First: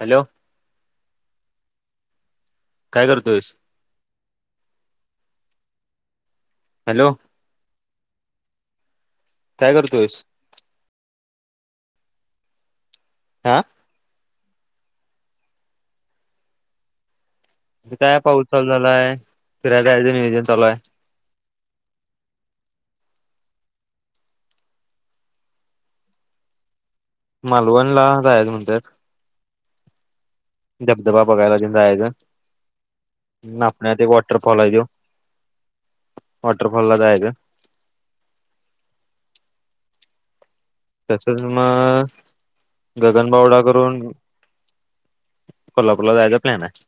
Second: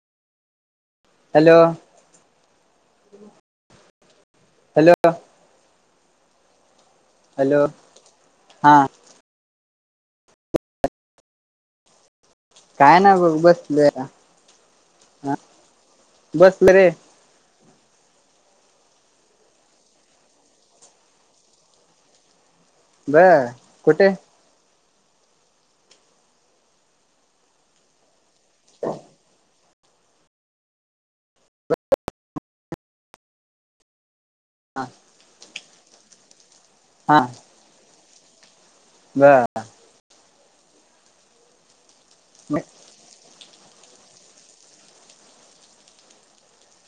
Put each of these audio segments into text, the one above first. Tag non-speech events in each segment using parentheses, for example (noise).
Hello! Hello! काय करतोयस? Hello! Hello! Hello! हा काय करतोयस? काय ना बगं हा बसलोया. आ, बसलोय काय पाऊस चालू झालाय, फिरायला जायचं नियोजन चालू हाय. बरं कुठे? मालवण ला जायचं नंतर धबधबा बघायला तेन जायचं. ना आपण वॉटरफॉल आहे ह्यो. वॉटरफॉल ला जायच बरं तसंच मग... मग गगन बावडा करून कोल्हापूरला जायचा प्लॅन आहे.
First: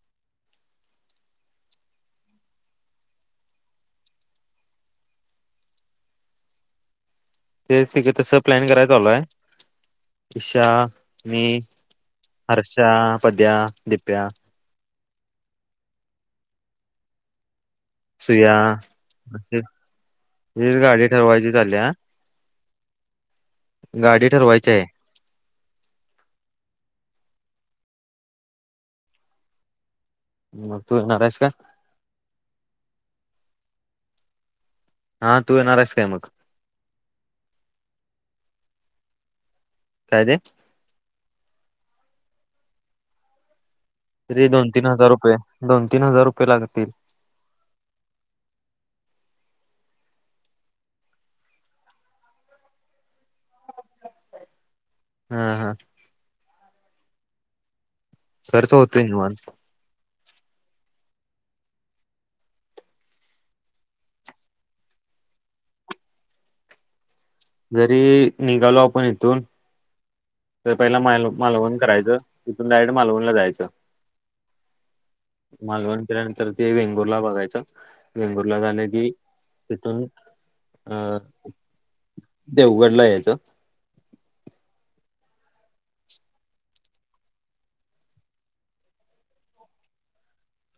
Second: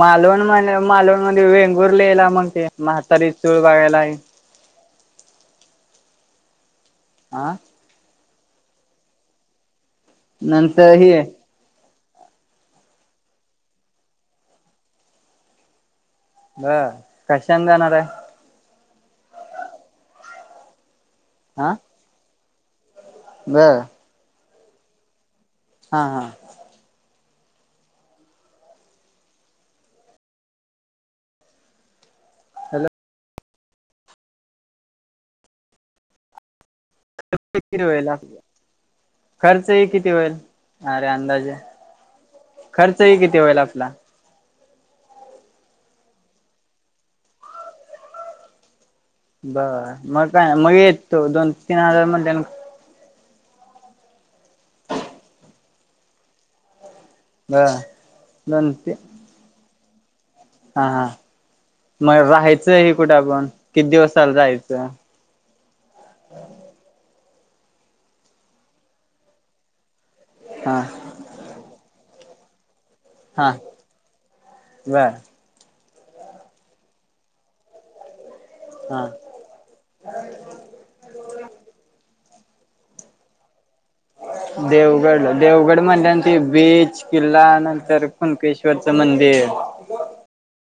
मालवण मण मालवण मध्ये वेंगूर लिला मग ते म्हातारी चूल बघायला आहे. आं! तेच तिके तस प्लॅन करायला चालू हाय. उषा, नंतर ही मी हर्ष्या, पद्या, दीप्या बरं, कश्यान जाणार हाय? सुया, (unintelligible) गाडी ठरवायची चाल्या. बरं. गाडी ठरवायची आहे. हां हां! मग तू येणारस्क्याय? हॅलो हा, तू येणार ह्यास काय मग? खर्च किती व्हायला? खर्च हे किती काय ते होईल? अरे अंदाजे खर्च ही किती होईल आपला? तरी दोन - तीन हजार रुपये. दोन - तीन हजार रुपये लागतील. बर, मग काय मग येतो दोन- तीन हजार हम हा! बरं! खर्च होतोय निवांत. हा, हा! मग राहायचं हे कुठे आपण? किती दिवसाला जायचं. जरी निघालो आपण इथून. तर हा पहिला माल मालवण करायचं तिथून डायरेक्ट मालवणला हा जायचं. बर मालवण केल्यानंतर ते वेंगुर्ला बघायच वेंगुर्ला झाले हा की तिथून अं देवगडला यायचं. देवगड, देवगड म्हणल्या ते बीच, किल्ला नंतर कुणकेश्वरचं मंदिर.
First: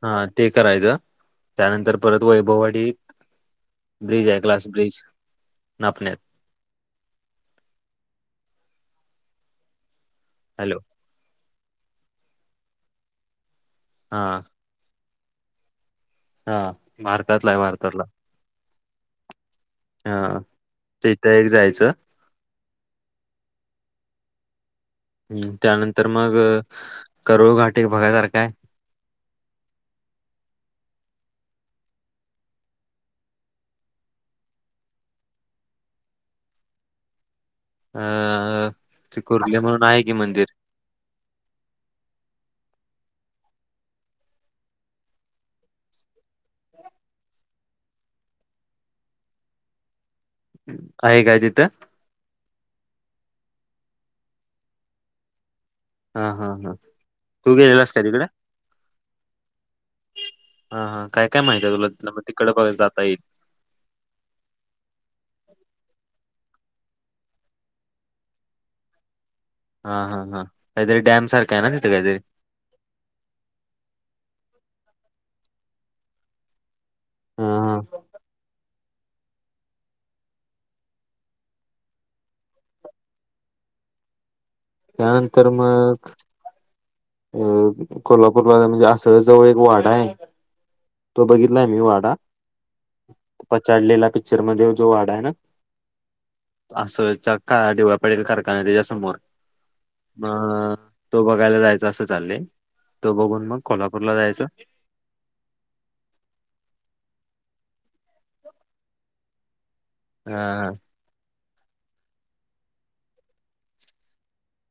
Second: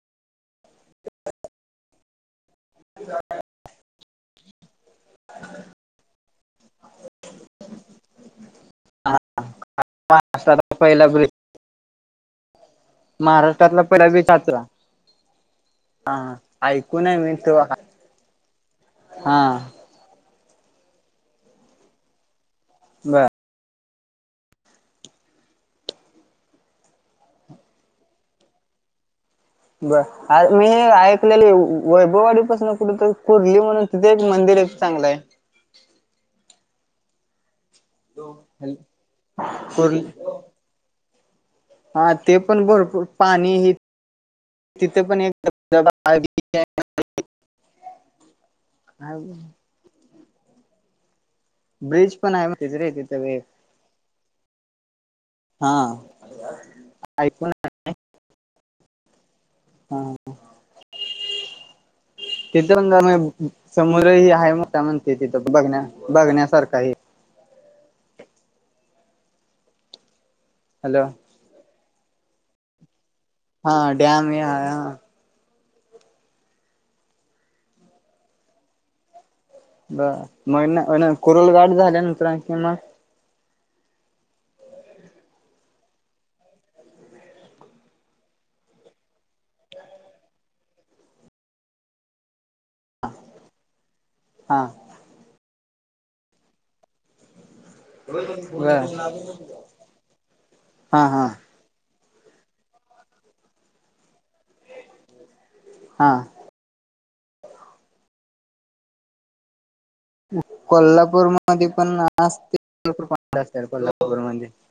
हा, ते करायचं त्यानंतर परत वैभववाडी ब्रिज आहे ग्लास ब्रिज नापण्यात. ष्ट हॅलो पहिला हा महाराष्ट्रातला (inaudible) हा ऐकून मी भारतातला तो आहे भारतातला हा हा तिथ एक जायचं ब हम्म त्यानंतर मग करुळ घाट एक बघायसारखा आहे बर आ मी ऐकलेली वैभववाडीपासून कुठतर कुर्ली म्हणून तिथे एक मंदिर आहे चांगलं आहे अ त कुर्ली म्हणून आहे की मंदिर हा ते पण भरपूर पाणी हि तिथ पण एकु (inaudible) (inaudible) आहे काय तिथं? ब्रिज पण आहेे तिथ वे हा हा हा हा ऐकून तू गेलेलास का तिकडे? हा हा हा काय काय माहित आहे तुला तिथलं तिकडे बघ तिथं जाता पण येईल म समुद्र ह आहे मोठा म्हणते तिथं बघण्या बघण्यासारख आहे हा हा हा काहीतरी हॅलो डॅम सारखं आहे ना तिथे काही तरी हा डॅम ये हा हा ब मग कुरलगावची झाल्या नंतर कि मग त्यानंतर मग अ कोल्हापूरला म्हणजे असं जवळ एक वाडा आहे तो बघितलाय मी वाडा पछाडलेला पिक्चर हा मध्ये जो वाडा आहे ना असं (inaudible) पडेल कारखाना त्याच्या बर समोर मग हा तो हा बघायला जायचा जसं चाललंय तो बघून मग कोल्हापूरला जायचं हा हा कोल्हापूरमध्ये पण असते कोल्हापूरमध्ये (unintelligible)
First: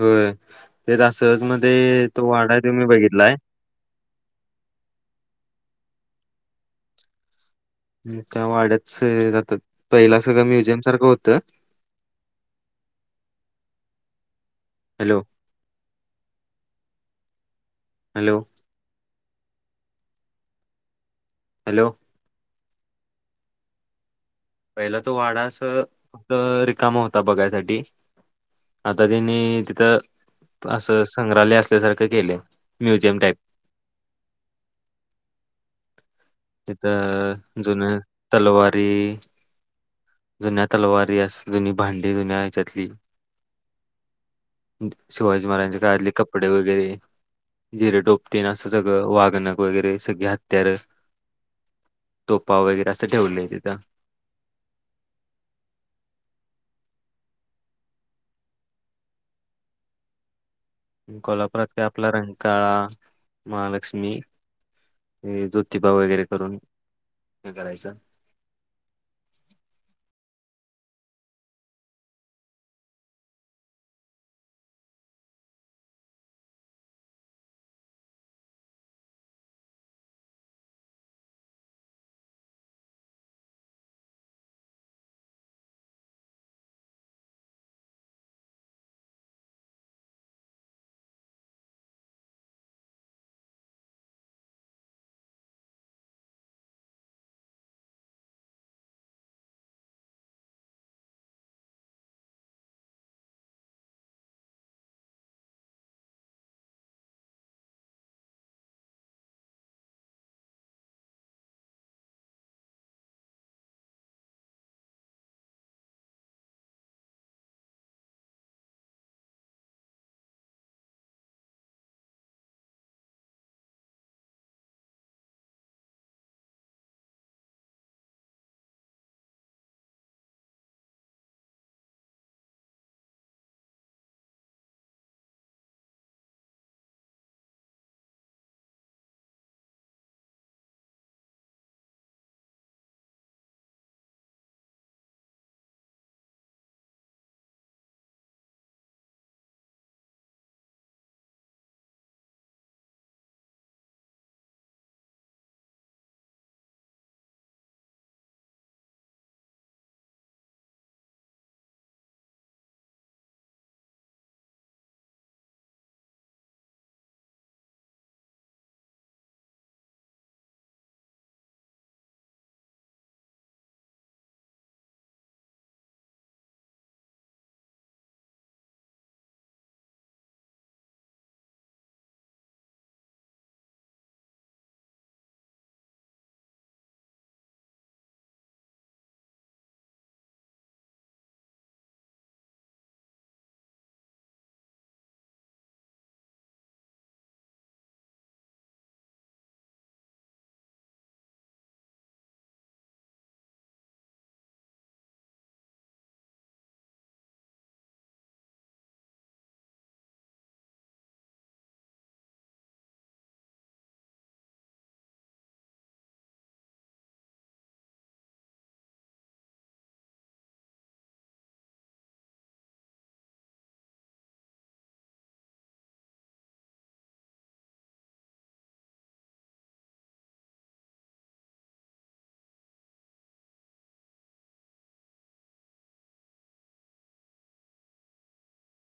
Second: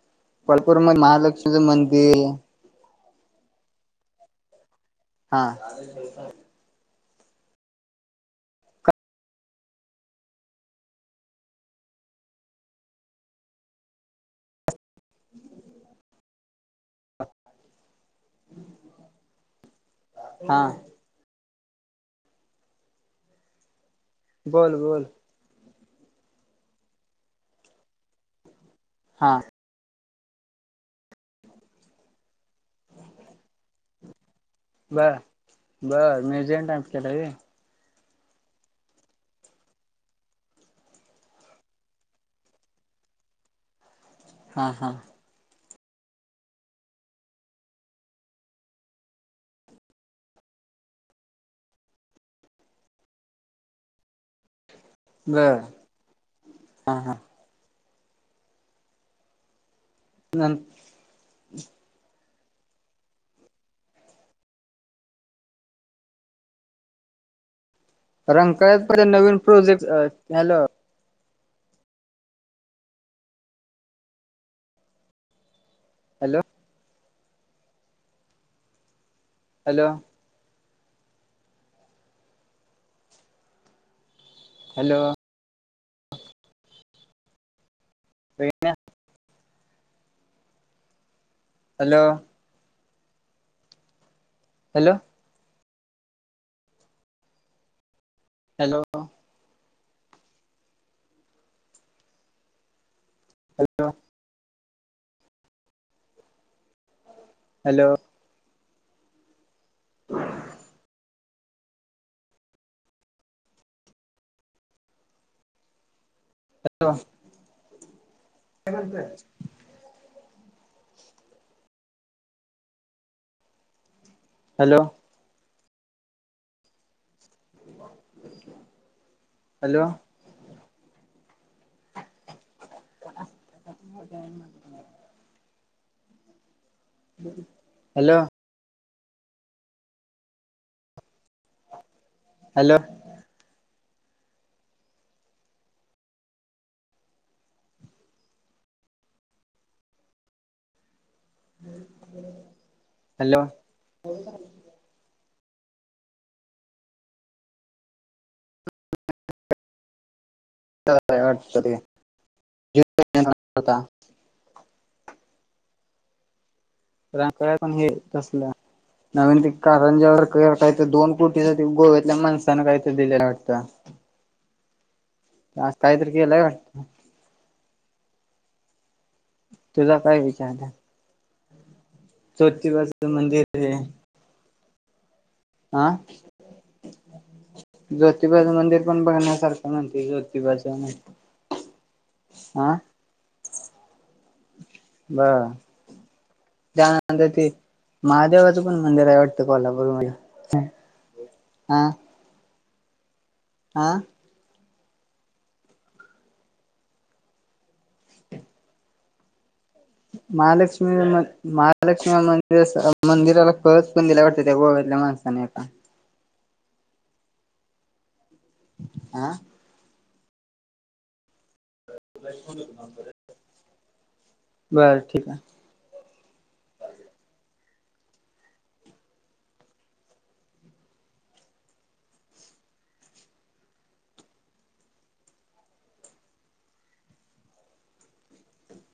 होय कोल्हापूर मध्ये तेच असचं महालक्ष्मीचं मध्ये मंदिर तो वाडा आहे तो मी बघितलाय हा हा त्या वाड्यात स राहतात पहिला सगळं म्युझियम सारखं होतं हॅलो हॅलो हा हॅलो बोल पहिला बोल तो वाडा अस रिकाम होता बघायसाठी आता तेनी हा तिथं असं संग्रहालय असल्यासारखं केलं म्युझियम टाईप बरं बरं मी तिथं जुन तलवारी जुन्या तलवारी असं जुनी भांडी जुन्या ह्याच्यातली हा हा शिवाजी महाराजांच्या काळतले कपडे वगैरे जिरेटोप तेन असं सगळं वाग नख वगैरे सगळी हत्यारे तोफा वगैरे असं ठेवलंय तिथं बरं हा हा. (unintelligible) कोल्हापुरात काय आपला रंकाळा, महालक्ष्मी हे जोतिबा वगैरे करून हे करायचं. रंकाळयात पहिले नवीन प्रोजेक्ट अ hello hello. Hello. Hello. (unintelligible) Hello. Hello. Hello. Hello. Hello. (inaudible) (unintelligible) काय म्हणताय? Hello. Hello. (inaudible) Hello. Hello. Hello. (inaudible) (unintelligible) वाटतं ते (unintelligible) रंकाळ्यात पण हे कसलं नवीन ते कारंज्यावर क काय तर दोन कोटी ते गोव्यातल्या माणसानं काय तर दिलेलं वाटतं? आज काय तरी केलं? तुझा काय विचार आहे? ज्योतिबाचा मंदिर आहे. आ? ज्योतिबाचं मंदिर पण बघण्यासारखं म्हणती ज्योतिबाचं. आ? हा. त्यानंतर ते महादेवाचं पण मंदिर आहे वाटतं कोल्हापूरमध्ये. हा. हा. महालक्ष्मी मं महालक्ष्मी मंदिर मंदिराला कळस पण दिल्या वाटतं त्या गोव्यातल्या माणसानी एका. आ? बर ठीक आहे.